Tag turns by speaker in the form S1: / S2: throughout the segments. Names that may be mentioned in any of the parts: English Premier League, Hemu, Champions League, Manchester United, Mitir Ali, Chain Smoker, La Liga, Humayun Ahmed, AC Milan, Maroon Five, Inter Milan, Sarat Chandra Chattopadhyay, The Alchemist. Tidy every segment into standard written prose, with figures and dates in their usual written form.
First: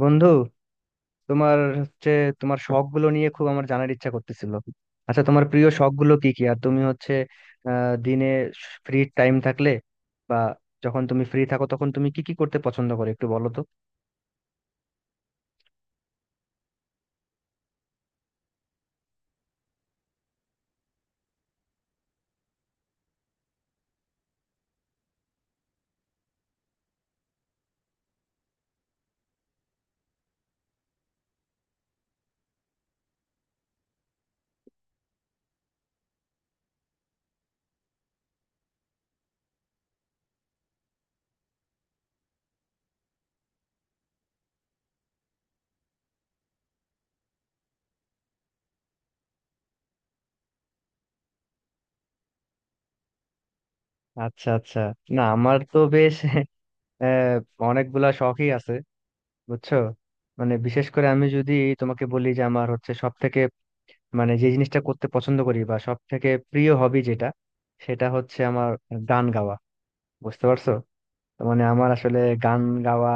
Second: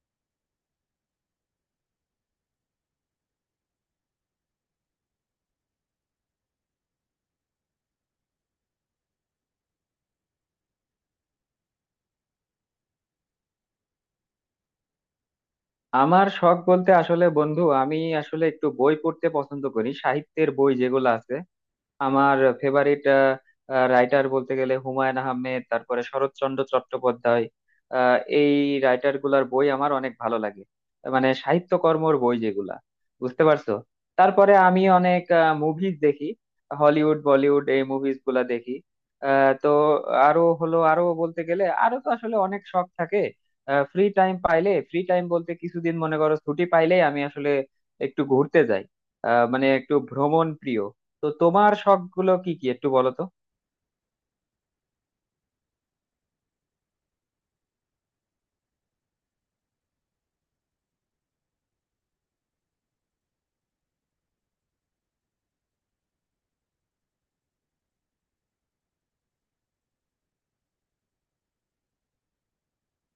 S1: বন্ধু, তোমার হচ্ছে তোমার শখ গুলো নিয়ে খুব আমার জানার ইচ্ছা করতেছিল। আচ্ছা, তোমার প্রিয় শখ গুলো কি কি? আর তুমি হচ্ছে দিনে ফ্রি টাইম থাকলে বা যখন তুমি ফ্রি থাকো তখন তুমি কি কি করতে পছন্দ করো একটু বলো তো।
S2: আমার শখ বলতে আসলে বন্ধু আমি আসলে একটু বই পড়তে পছন্দ করি, সাহিত্যের বই যেগুলো আছে। আমার ফেভারিট রাইটার বলতে গেলে হুমায়ুন আহমেদ, তারপরে শরৎচন্দ্র চট্টোপাধ্যায়। এই রাইটার গুলার বই আমার অনেক ভালো লাগে, মানে সাহিত্যকর্মর বই যেগুলা, বুঝতে পারছো। তারপরে আমি অনেক মুভিজ দেখি, হলিউড বলিউড এই মুভিজ গুলা দেখি। তো আরো হলো, আরো বলতে গেলে তো আসলে অনেক শখ থাকে। ফ্রি টাইম পাইলে, ফ্রি টাইম বলতে কিছুদিন মনে করো ছুটি পাইলেই আমি আসলে একটু ঘুরতে যাই। মানে একটু ভ্রমণ প্রিয়। তো তোমার শখ গুলো কি কি একটু বলো তো।
S1: আচ্ছা, আচ্ছা। না, আমার তো বেশ আহ অনেকগুলা শখই আছে, বুঝছো। মানে বিশেষ করে আমি যদি তোমাকে বলি যে আমার হচ্ছে সব থেকে মানে যে জিনিসটা করতে পছন্দ করি বা সব থেকে প্রিয় হবি যেটা, সেটা হচ্ছে আমার গান গাওয়া। বুঝতে পারছো? মানে আমার আসলে গান গাওয়া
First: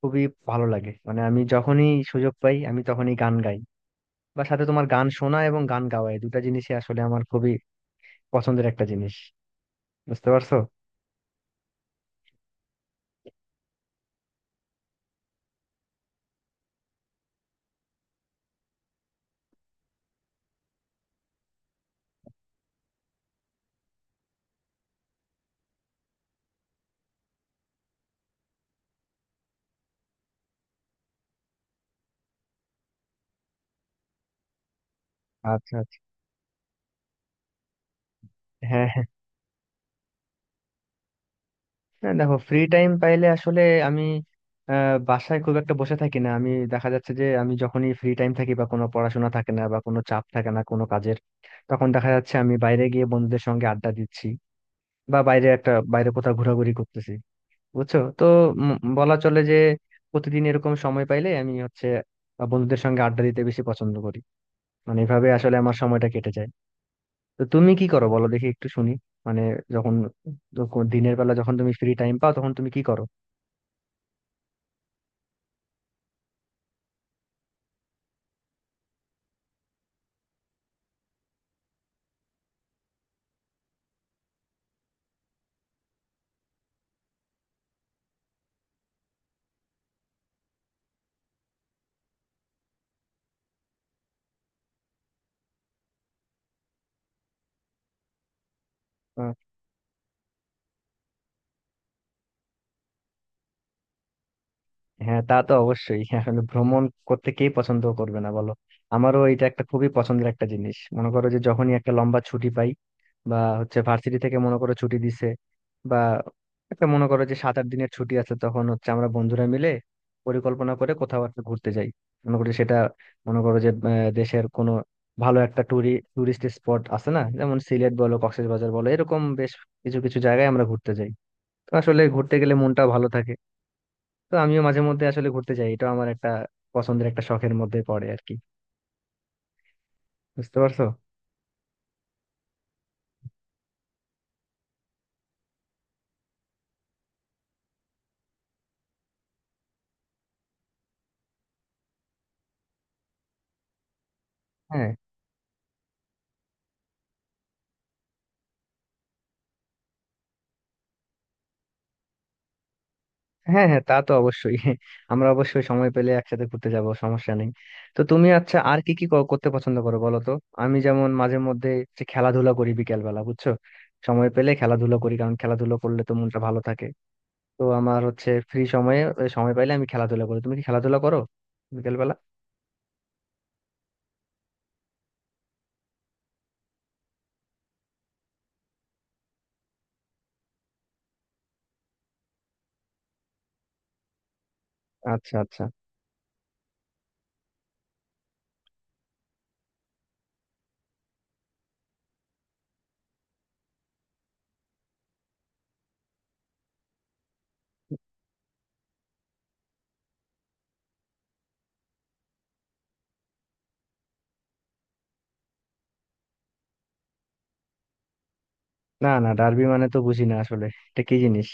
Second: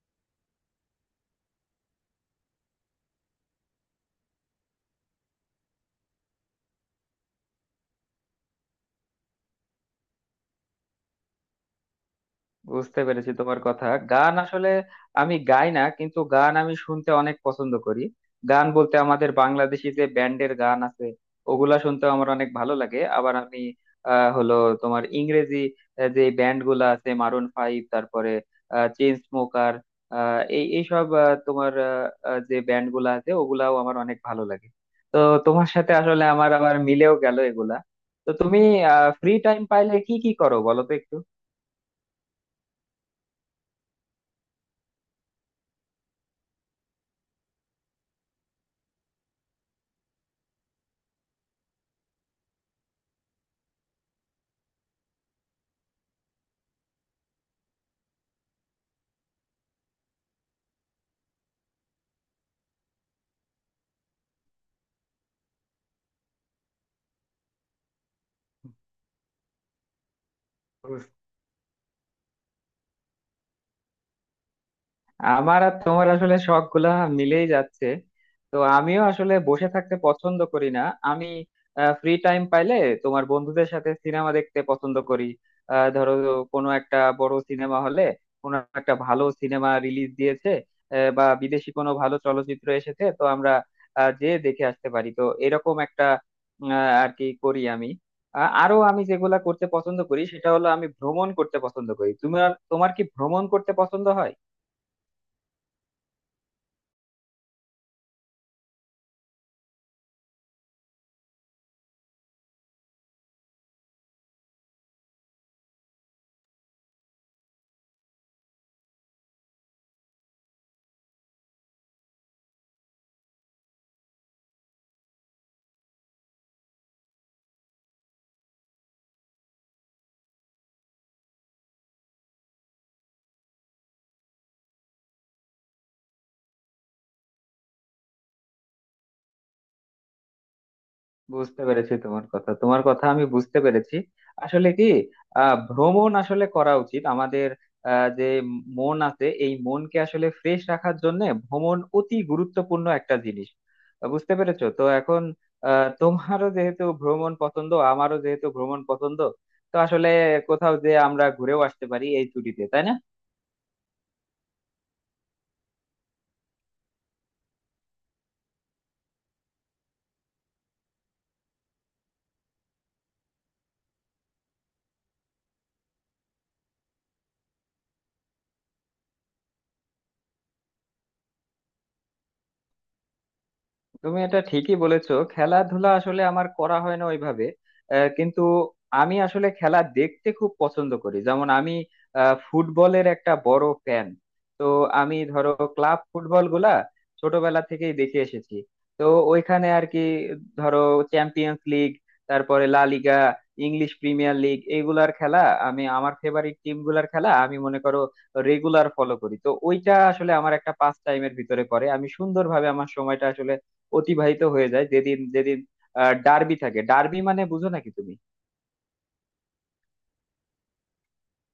S1: খুবই ভালো লাগে, মানে আমি যখনই সুযোগ পাই আমি তখনই গান গাই। বা সাথে তোমার গান শোনা এবং গান গাওয়া এই দুটা জিনিসই আসলে আমার খুবই পছন্দের একটা জিনিস। বুঝতে পারছো?
S2: বুঝতে পেরেছি তোমার কথা। গান আসলে আমি গাই না, কিন্তু গান আমি শুনতে অনেক পছন্দ করি। গান বলতে আমাদের বাংলাদেশি যে ব্যান্ডের গান আছে, ওগুলা শুনতে আমার অনেক ভালো লাগে। আবার আমি আহ, হলো তোমার ইংরেজি যে ব্যান্ড গুলা আছে, মারুন ফাইভ, তারপরে চেইন স্মোকার, এই এইসব আহ, তোমার আহ, আহ, যে ব্যান্ড গুলা আছে, ওগুলাও আমার অনেক ভালো লাগে। তো তোমার
S1: আচ্ছা,
S2: সাথে
S1: আচ্ছা।
S2: আসলে আমার আবার মিলেও গেল এগুলা। তো তুমি
S1: হ্যাঁ, হ্যাঁ।
S2: ফ্রি টাইম পাইলে কি কি করো বলো তো একটু।
S1: না, দেখো, ফ্রি টাইম পাইলে আসলে আমি বাসায় খুব একটা বসে থাকি না। আমি দেখা যাচ্ছে যে আমি যখনই ফ্রি টাইম থাকি বা কোনো পড়াশোনা থাকে না বা কোনো চাপ থাকে না কোনো কাজের, তখন দেখা যাচ্ছে আমি বাইরে গিয়ে বন্ধুদের সঙ্গে আড্ডা দিচ্ছি বা বাইরে কোথাও ঘোরাঘুরি করতেছি। বুঝছো তো। উম বলা চলে যে প্রতিদিন এরকম সময় পাইলে আমি হচ্ছে বন্ধুদের সঙ্গে আড্ডা দিতে বেশি পছন্দ করি। মানে এভাবে আসলে আমার সময়টা কেটে যায়। তো তুমি কি করো বলো দেখি একটু শুনি। মানে যখন যখন দিনের বেলা যখন তুমি ফ্রি টাইম পাও তখন তুমি কি করো?
S2: আমার আর তোমার আসলে শখ গুলা মিলেই যাচ্ছে। তো আমিও আসলে বসে থাকতে পছন্দ করি না। আমি ফ্রি টাইম পাইলে তোমার বন্ধুদের সাথে সিনেমা দেখতে পছন্দ করি। ধরো কোনো একটা বড় সিনেমা হলে, কোনো একটা ভালো সিনেমা রিলিজ দিয়েছে, বা বিদেশি কোনো ভালো চলচ্চিত্র এসেছে, তো আমরা যেয়ে দেখে আসতে পারি, তো এরকম একটা। আর কি করি আমি, আরো আমি যেগুলা করতে পছন্দ করি সেটা হলো আমি ভ্রমণ করতে পছন্দ করি। তোমার তোমার কি ভ্রমণ করতে পছন্দ হয়?
S1: হ্যাঁ, তা তো অবশ্যই। হ্যাঁ, আসলে ভ্রমণ করতে কে পছন্দ করবে না বলো। আমারও এটা একটা খুবই পছন্দের একটা জিনিস। মনে করো যে যখনই একটা লম্বা ছুটি পাই বা হচ্ছে ভার্সিটি থেকে মনে করো ছুটি দিছে বা একটা মনে করো যে 7-8 দিনের ছুটি আছে, তখন হচ্ছে আমরা বন্ধুরা মিলে পরিকল্পনা করে কোথাও একটা ঘুরতে যাই। মনে করি সেটা, মনে করো যে দেশের কোনো ভালো একটা টুরিস্ট স্পট আছে না, যেমন সিলেট বলো, কক্সবাজার বলো, এরকম বেশ কিছু কিছু জায়গায় আমরা ঘুরতে যাই। তো আসলে ঘুরতে গেলে মনটা ভালো থাকে। তো আমিও মাঝে মধ্যে আসলে ঘুরতে যাই, এটা আমার একটা পছন্দের একটা শখের মধ্যে পড়ে আর কি। বুঝতে পারছো?
S2: বুঝতে পেরেছি তোমার কথা, আমি বুঝতে পেরেছি। আসলে কি, ভ্রমণ আসলে করা উচিত আমাদের। যে মন আছে, এই মনকে আসলে ফ্রেশ রাখার জন্য ভ্রমণ অতি গুরুত্বপূর্ণ একটা জিনিস। বুঝতে পেরেছো তো
S1: হ্যাঁ,
S2: এখন। তোমারও যেহেতু ভ্রমণ পছন্দ, আমারও যেহেতু ভ্রমণ পছন্দ, তো আসলে কোথাও যে আমরা ঘুরেও আসতে পারি এই ছুটিতে, তাই না?
S1: হ্যাঁ। হ্যাঁ, তা তো অবশ্যই। আমরা অবশ্যই সময় পেলে একসাথে ঘুরতে যাব, সমস্যা নেই। তো তুমি, আচ্ছা, আর কি কি করতে পছন্দ করো বলো তো। আমি যেমন মাঝে মধ্যে যে খেলাধুলা করি বিকেল বেলা, বুঝছো, সময় পেলে খেলাধুলা করি, কারণ খেলাধুলা করলে তো মনটা ভালো থাকে। তো আমার হচ্ছে ফ্রি সময়ে সময় পাইলে আমি খেলাধুলা করি। তুমি কি খেলাধুলা করো বিকেল বেলা?
S2: তুমি এটা ঠিকই বলেছো, খেলাধুলা আসলে আমার করা হয় না ওইভাবে, কিন্তু আমি আসলে খেলা দেখতে খুব পছন্দ করি। যেমন আমি ফুটবলের একটা বড় ফ্যান। তো আমি
S1: আচ্ছা,
S2: ধরো
S1: আচ্ছা।
S2: ক্লাব ফুটবল গুলা ছোটবেলা থেকেই দেখে এসেছি। তো ওইখানে আর কি, ধরো চ্যাম্পিয়ন্স লিগ, তারপরে La Liga, English Premier League, এগুলার খেলা আমি, আমার ফেভারিট টিম গুলার খেলা আমি মনে করো রেগুলার ফলো করি। তো ওইটা আসলে আমার একটা পাস টাইমের ভিতরে পড়ে। আমি সুন্দরভাবে আমার সময়টা আসলে অতিবাহিত হয়ে যায়। যেদিন যেদিন ডার্বি থাকে, ডার্বি মানে বুঝো নাকি তুমি?
S1: না, না, ডার্বি মানে তো বুঝি না আসলে, এটা কি জিনিস?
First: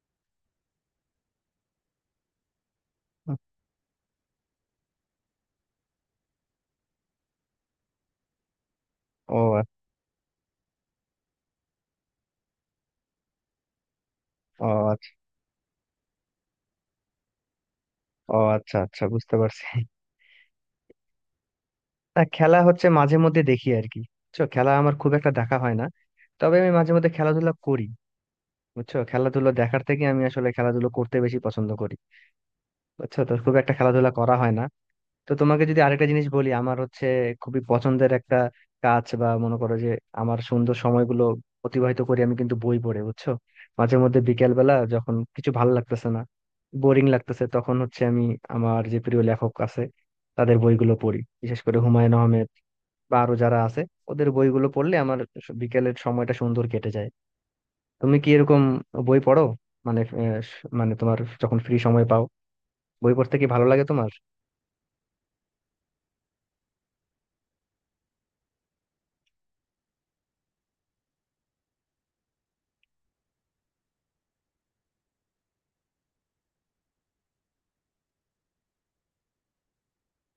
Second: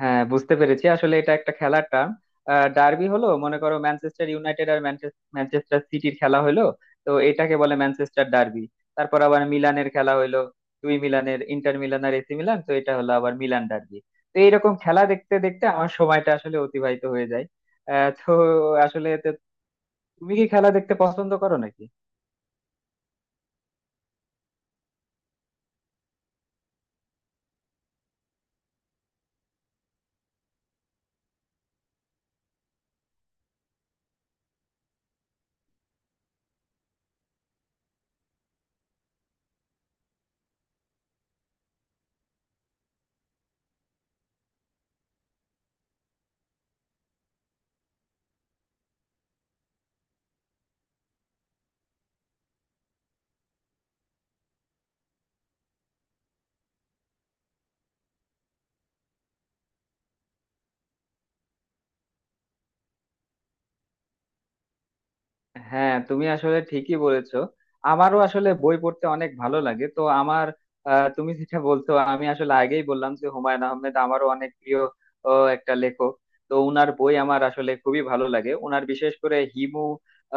S2: হ্যাঁ বুঝতে পেরেছি, আসলে এটা একটা খেলার টার্ম। ডার্বি হলো মনে করো ম্যানচেস্টার ইউনাইটেড আর ম্যানচেস্টার সিটির খেলা হলো, তো এটাকে বলে ম্যানচেস্টার ডার্বি। তারপর
S1: ও।
S2: আবার
S1: আ-
S2: মিলানের খেলা হলো, দুই মিলানের, ইন্টার মিলান আর এসি মিলান, তো এটা হলো আবার মিলান ডার্বি। তো এইরকম
S1: ও।
S2: খেলা দেখতে দেখতে আমার সময়টা আসলে অতিবাহিত হয়ে যায়। আহ তো
S1: ও, আচ্ছা, আচ্ছা,
S2: আসলে তো
S1: বুঝতে পারছি।
S2: তুমি কি খেলা দেখতে পছন্দ করো নাকি?
S1: না, খেলা হচ্ছে মাঝে মধ্যে দেখি আর কি, বুঝছো। খেলা আমার খুব একটা দেখা হয় না, তবে আমি মাঝে মধ্যে খেলাধুলা করি, বুঝছো। খেলাধুলো দেখার থেকে আমি আসলে খেলাধুলো করতে বেশি পছন্দ করি। বুঝছো তো, খুব একটা খেলাধুলা করা হয় না। তো তোমাকে যদি আরেকটা জিনিস বলি, আমার হচ্ছে খুবই পছন্দের একটা কাজ বা মনে করো যে আমার সুন্দর সময়গুলো অতিবাহিত করি আমি কিন্তু বই পড়ে, বুঝছো। মাঝে মধ্যে বিকেল বেলা যখন কিছু ভালো লাগতেছে না, বোরিং লাগতেছে, তখন হচ্ছে আমি আমার যে প্রিয় লেখক আছে তাদের বইগুলো পড়ি, বিশেষ করে হুমায়ুন আহমেদ বা আরো যারা আছে ওদের বইগুলো পড়লে আমার বিকেলের সময়টা সুন্দর কেটে যায়। তুমি কি এরকম বই পড়ো? মানে মানে তোমার যখন ফ্রি সময় পাও বই পড়তে কি ভালো লাগে তোমার?
S2: হ্যাঁ তুমি আসলে ঠিকই বলেছো, আমারও আসলে বই পড়তে অনেক ভালো লাগে। তো আমার, তুমি যেটা বলছো, আমি আসলে আগেই বললাম যে হুমায়ুন আহমেদ আমারও অনেক প্রিয় ও, একটা লেখক। তো উনার বই আমার আসলে খুবই ভালো লাগে, উনার বিশেষ করে হিমু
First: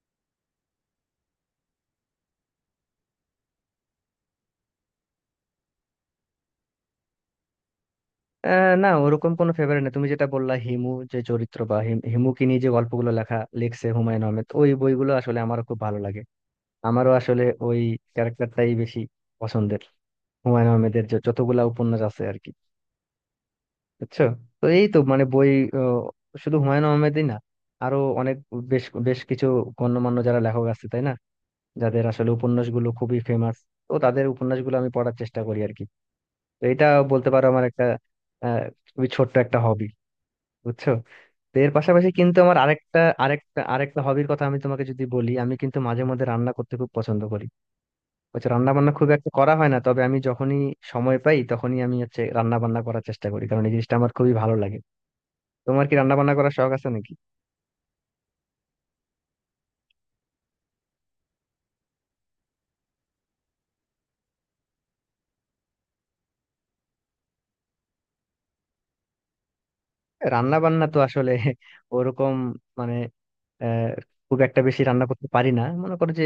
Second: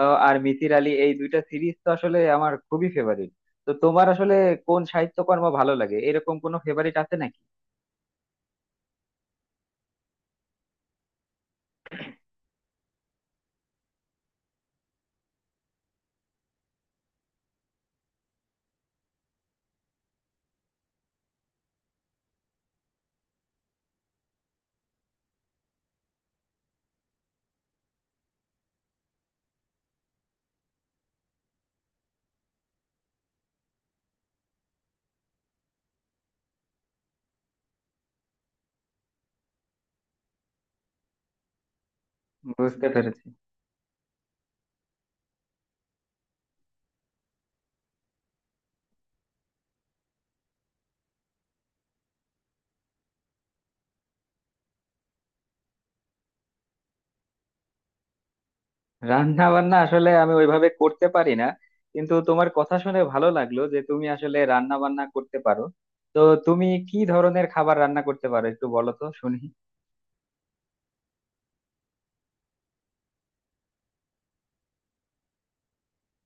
S2: আর মিতির আলী, এই দুইটা সিরিজ তো আসলে আমার খুবই ফেভারিট। তো তোমার আসলে কোন সাহিত্যকর্ম ভালো লাগে, এরকম কোনো ফেভারিট আছে নাকি?
S1: না, ওরকম কোনো ফেভারিট না। তুমি যেটা বললা হিমু যে চরিত্র বা হিমুকে নিয়ে যে গল্পগুলো লেখা লিখছে হুমায়ুন আহমেদ, ওই বইগুলো আসলে আমারও খুব ভালো লাগে। আমারও আসলে ওই ক্যারেক্টারটাই বেশি পছন্দের, হুমায়ুন আহমেদের যে যতগুলা উপন্যাস আছে আর কি, বুঝছো। তো এই তো, মানে বই আহ, শুধু হুমায়ুন আহমেদই না, আরো অনেক বেশ বেশ কিছু গণ্যমান্য যারা লেখক আছে তাই না, যাদের আসলে উপন্যাসগুলো খুবই ফেমাস, তো তাদের উপন্যাসগুলো আমি পড়ার চেষ্টা করি আর কি। তো এটা বলতে পারো আমার একটা আহ খুবই ছোট্ট একটা হবি, বুঝছো। তো এর পাশাপাশি কিন্তু আমার
S2: বুঝতে
S1: আরেকটা
S2: পেরেছি।
S1: আরেকটা আরেকটা হবির কথা আমি তোমাকে যদি বলি, আমি কিন্তু মাঝে মধ্যে রান্না করতে খুব পছন্দ করি। হচ্ছে রান্না বান্না খুব একটা করা হয় না, তবে আমি যখনই সময় পাই তখনই আমি হচ্ছে রান্না বান্না করার চেষ্টা করি, কারণ এই জিনিসটা আমার খুবই ভালো লাগে। তোমার কি রান্না বান্না করার শখ আছে নাকি?
S2: রান্না বান্না আসলে আমি ওইভাবে করতে পারি না, কিন্তু তোমার কথা শুনে ভালো লাগলো যে তুমি আসলে রান্না বান্না করতে পারো। তো তুমি কি ধরনের খাবার রান্না করতে পারো একটু বলো তো, শুনি।
S1: রান্না বান্না তো আসলে ওরকম মানে আহ খুব একটা বেশি রান্না করতে পারি না। মনে করো যে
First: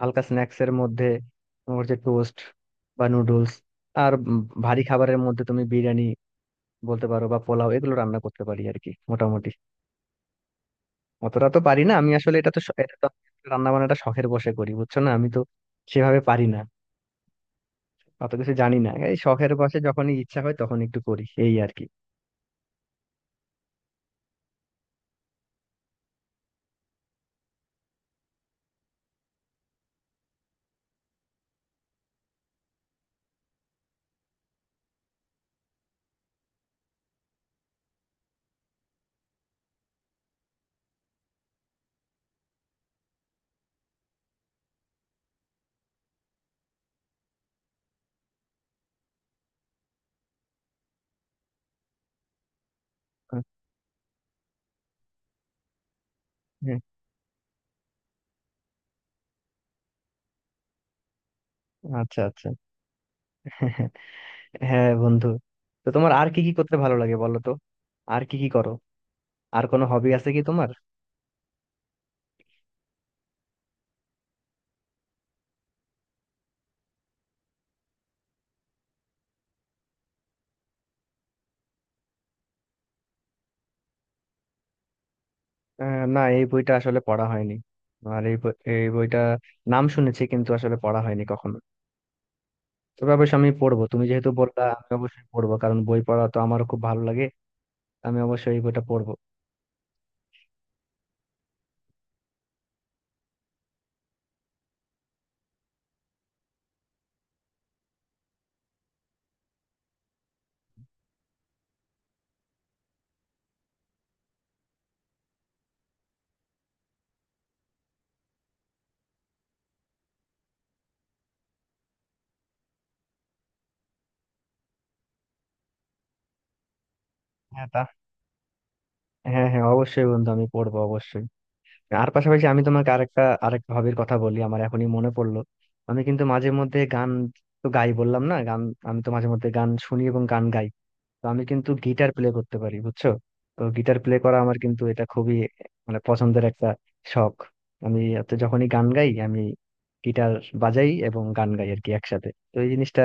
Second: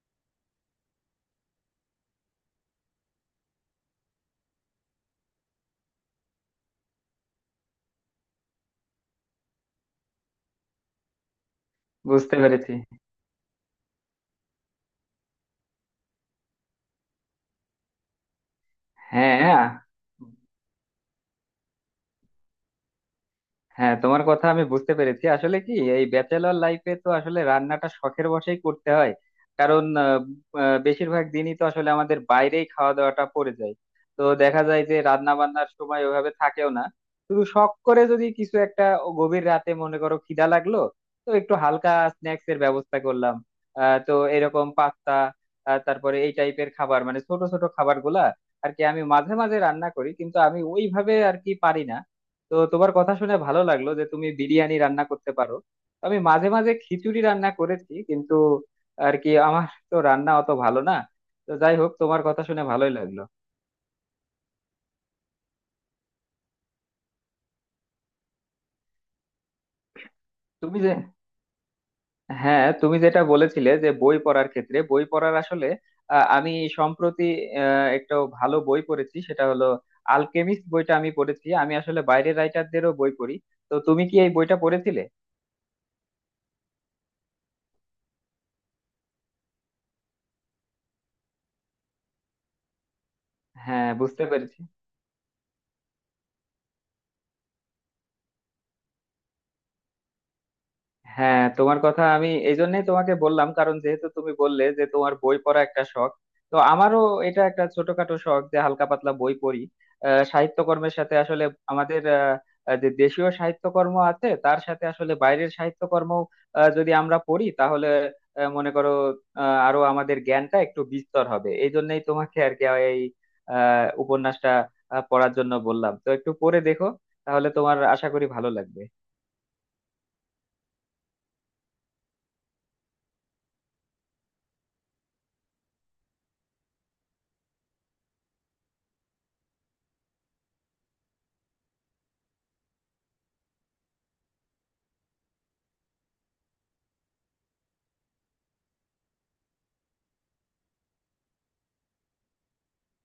S1: হালকা স্ন্যাক্স এর মধ্যে তোমার যে টোস্ট বা নুডলস, আর ভারী খাবারের মধ্যে তুমি বিরিয়ানি বলতে পারো বা পোলাও, এগুলো রান্না করতে পারি আর কি মোটামুটি। অতটা তো পারি না আমি
S2: বুঝতে
S1: আসলে,
S2: পেরেছি।
S1: এটা তো রান্না বান্নাটা শখের বসে করি, বুঝছো, না আমি তো সেভাবে পারি না, অত কিছু জানি না। এই শখের
S2: হ্যাঁ
S1: বসে যখনই ইচ্ছা হয় তখন একটু করি, এই আর কি।
S2: হ্যাঁ, তোমার কথা আমি বুঝতে পেরেছি। আসলে কি, এই ব্যাচেলর লাইফে তো আসলে রান্নাটা শখের বশেই করতে হয়। কারণ আহ, আহ, বেশিরভাগ দিনই তো আসলে আমাদের বাইরেই খাওয়া দাওয়াটা পড়ে যায়। তো দেখা যায় যে রান্না বান্নার সময় ওইভাবে থাকেও না। শুধু শখ করে যদি কিছু একটা, ও গভীর রাতে মনে করো খিদা লাগলো, তো একটু হালকা স্ন্যাক্স এর ব্যবস্থা করলাম। তো এরকম পাস্তা, তারপরে এই টাইপের খাবার, মানে ছোট ছোট খাবার গুলা আর কি আমি মাঝে মাঝে রান্না করি, কিন্তু আমি ওইভাবে আর কি পারি না। তো তোমার কথা শুনে ভালো লাগলো যে তুমি বিরিয়ানি রান্না করতে পারো। আমি মাঝে মাঝে
S1: হ্যাঁ।
S2: খিচুড়ি রান্না করেছি কিন্তু আর কি আমার তো রান্না অত ভালো না। তো যাই হোক,
S1: আচ্ছা,
S2: তোমার কথা
S1: আচ্ছা।
S2: শুনে ভালোই লাগলো।
S1: হ্যাঁ, বন্ধু, তো তোমার আর কি কি করতে ভালো লাগে বলো তো? আর কি কি করো? আর কোনো হবি আছে কি তোমার?
S2: তুমি যে, হ্যাঁ তুমি যেটা বলেছিলে যে বই পড়ার ক্ষেত্রে, বই পড়ার আসলে আহ, আমি সম্প্রতি একটা ভালো বই পড়েছি, সেটা হলো আলকেমিস্ট বইটা আমি পড়েছি। আমি আসলে বাইরের রাইটারদেরও বই পড়ি। তো তুমি কি এই বইটা পড়েছিলে?
S1: না, এই বইটা আসলে পড়া হয়নি। আর এই বইটা নাম শুনেছি, কিন্তু আসলে পড়া হয়নি কখনো। তবে অবশ্যই আমি পড়বো,
S2: হ্যাঁ
S1: তুমি
S2: বুঝতে
S1: যেহেতু
S2: পেরেছি।
S1: বললা আমি অবশ্যই পড়বো, কারণ বই পড়া তো আমারও খুব ভালো লাগে। আমি অবশ্যই এই বইটা পড়বো।
S2: হ্যাঁ তোমার কথা, আমি এই জন্যই তোমাকে বললাম, কারণ যেহেতু তুমি বললে যে তোমার বই পড়া একটা শখ, তো আমারও এটা একটা ছোটখাটো শখ যে হালকা পাতলা বই পড়ি। সাহিত্যকর্মের সাথে আসলে আমাদের আহ, আহ, যে দেশীয় সাহিত্যকর্ম আছে, তার সাথে আসলে বাইরের সাহিত্যকর্ম যদি আমরা পড়ি, তাহলে মনে করো আরো আমাদের জ্ঞানটা একটু বিস্তর হবে, এই জন্যই তোমাকে আর কি এই উপন্যাসটা পড়ার জন্য বললাম। তো একটু পড়ে দেখো, তাহলে
S1: হ্যাঁ,
S2: তোমার
S1: তা,
S2: আশা করি ভালো লাগবে।
S1: হ্যাঁ, হ্যাঁ, অবশ্যই বন্ধু, আমি পড়বো অবশ্যই। আর পাশাপাশি আমি তোমাকে আরেকটা আরেকটা হবির কথা বলি, আমার এখনই মনে পড়লো। আমি কিন্তু মাঝে মধ্যে গান, তো গাই বললাম না, গান আমি তো মাঝে মধ্যে গান শুনি এবং গান গাই, তো আমি কিন্তু গিটার প্লে করতে পারি, বুঝছো। তো গিটার প্লে করা আমার কিন্তু এটা খুবই মানে পছন্দের একটা শখ। আমি হচ্ছে যখনই গান গাই আমি গিটার বাজাই এবং গান গাই আর কি একসাথে, তো এই জিনিসটা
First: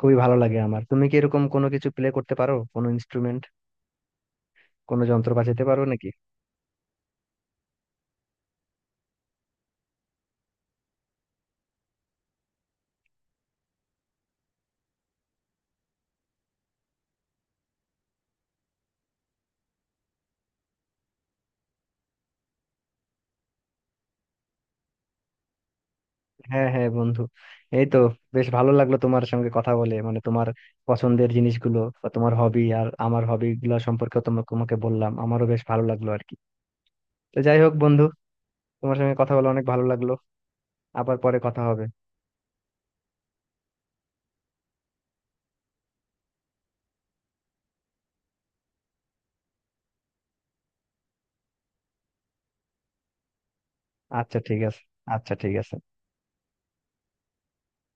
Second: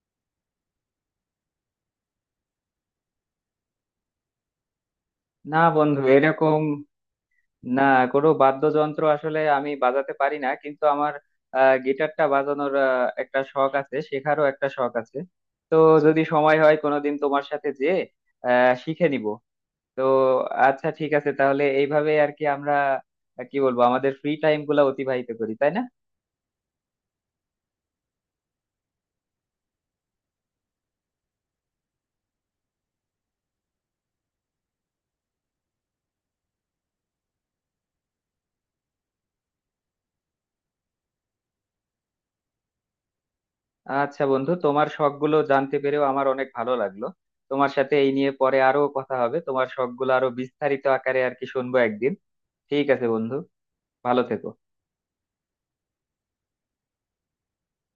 S1: খুবই ভালো লাগে আমার। তুমি কি এরকম কোনো কিছু প্লে করতে পারো, কোনো ইনস্ট্রুমেন্ট, কোনো যন্ত্র বাজাতে
S2: না
S1: পারো
S2: বন্ধু,
S1: নাকি?
S2: এরকম না, কোনো বাদ্যযন্ত্র আসলে আমি বাজাতে পারি না, কিন্তু আমার গিটারটা বাজানোর একটা শখ আছে, শেখারও একটা শখ আছে। তো যদি সময় হয় কোনোদিন তোমার সাথে যেয়ে শিখে নিব। তো আচ্ছা ঠিক আছে, তাহলে এইভাবে আর কি আমরা কি বলবো আমাদের ফ্রি টাইম গুলা অতিবাহিত করি, তাই না?
S1: হ্যাঁ, হ্যাঁ, বন্ধু, এই তো। বেশ ভালো লাগলো তোমার সঙ্গে কথা বলে, মানে তোমার পছন্দের জিনিসগুলো বা তোমার হবি আর আমার হবি গুলো সম্পর্কে তোমাকে তোমাকে বললাম, আমারও বেশ ভালো লাগলো আর কি। তো যাই হোক বন্ধু, তোমার সঙ্গে কথা বলে অনেক ভালো লাগলো। আবার পরে কথা হবে।
S2: আচ্ছা বন্ধু, তোমার শখ গুলো জানতে পেরেও আমার অনেক ভালো লাগলো। তোমার সাথে এই নিয়ে পরে আরো কথা হবে, তোমার শখ গুলো আরো বিস্তারিত আকারে আর কি শুনবো একদিন। ঠিক আছে বন্ধু, ভালো
S1: আচ্ছা,
S2: থেকো।
S1: ঠিক আছে। আচ্ছা, ঠিক আছে।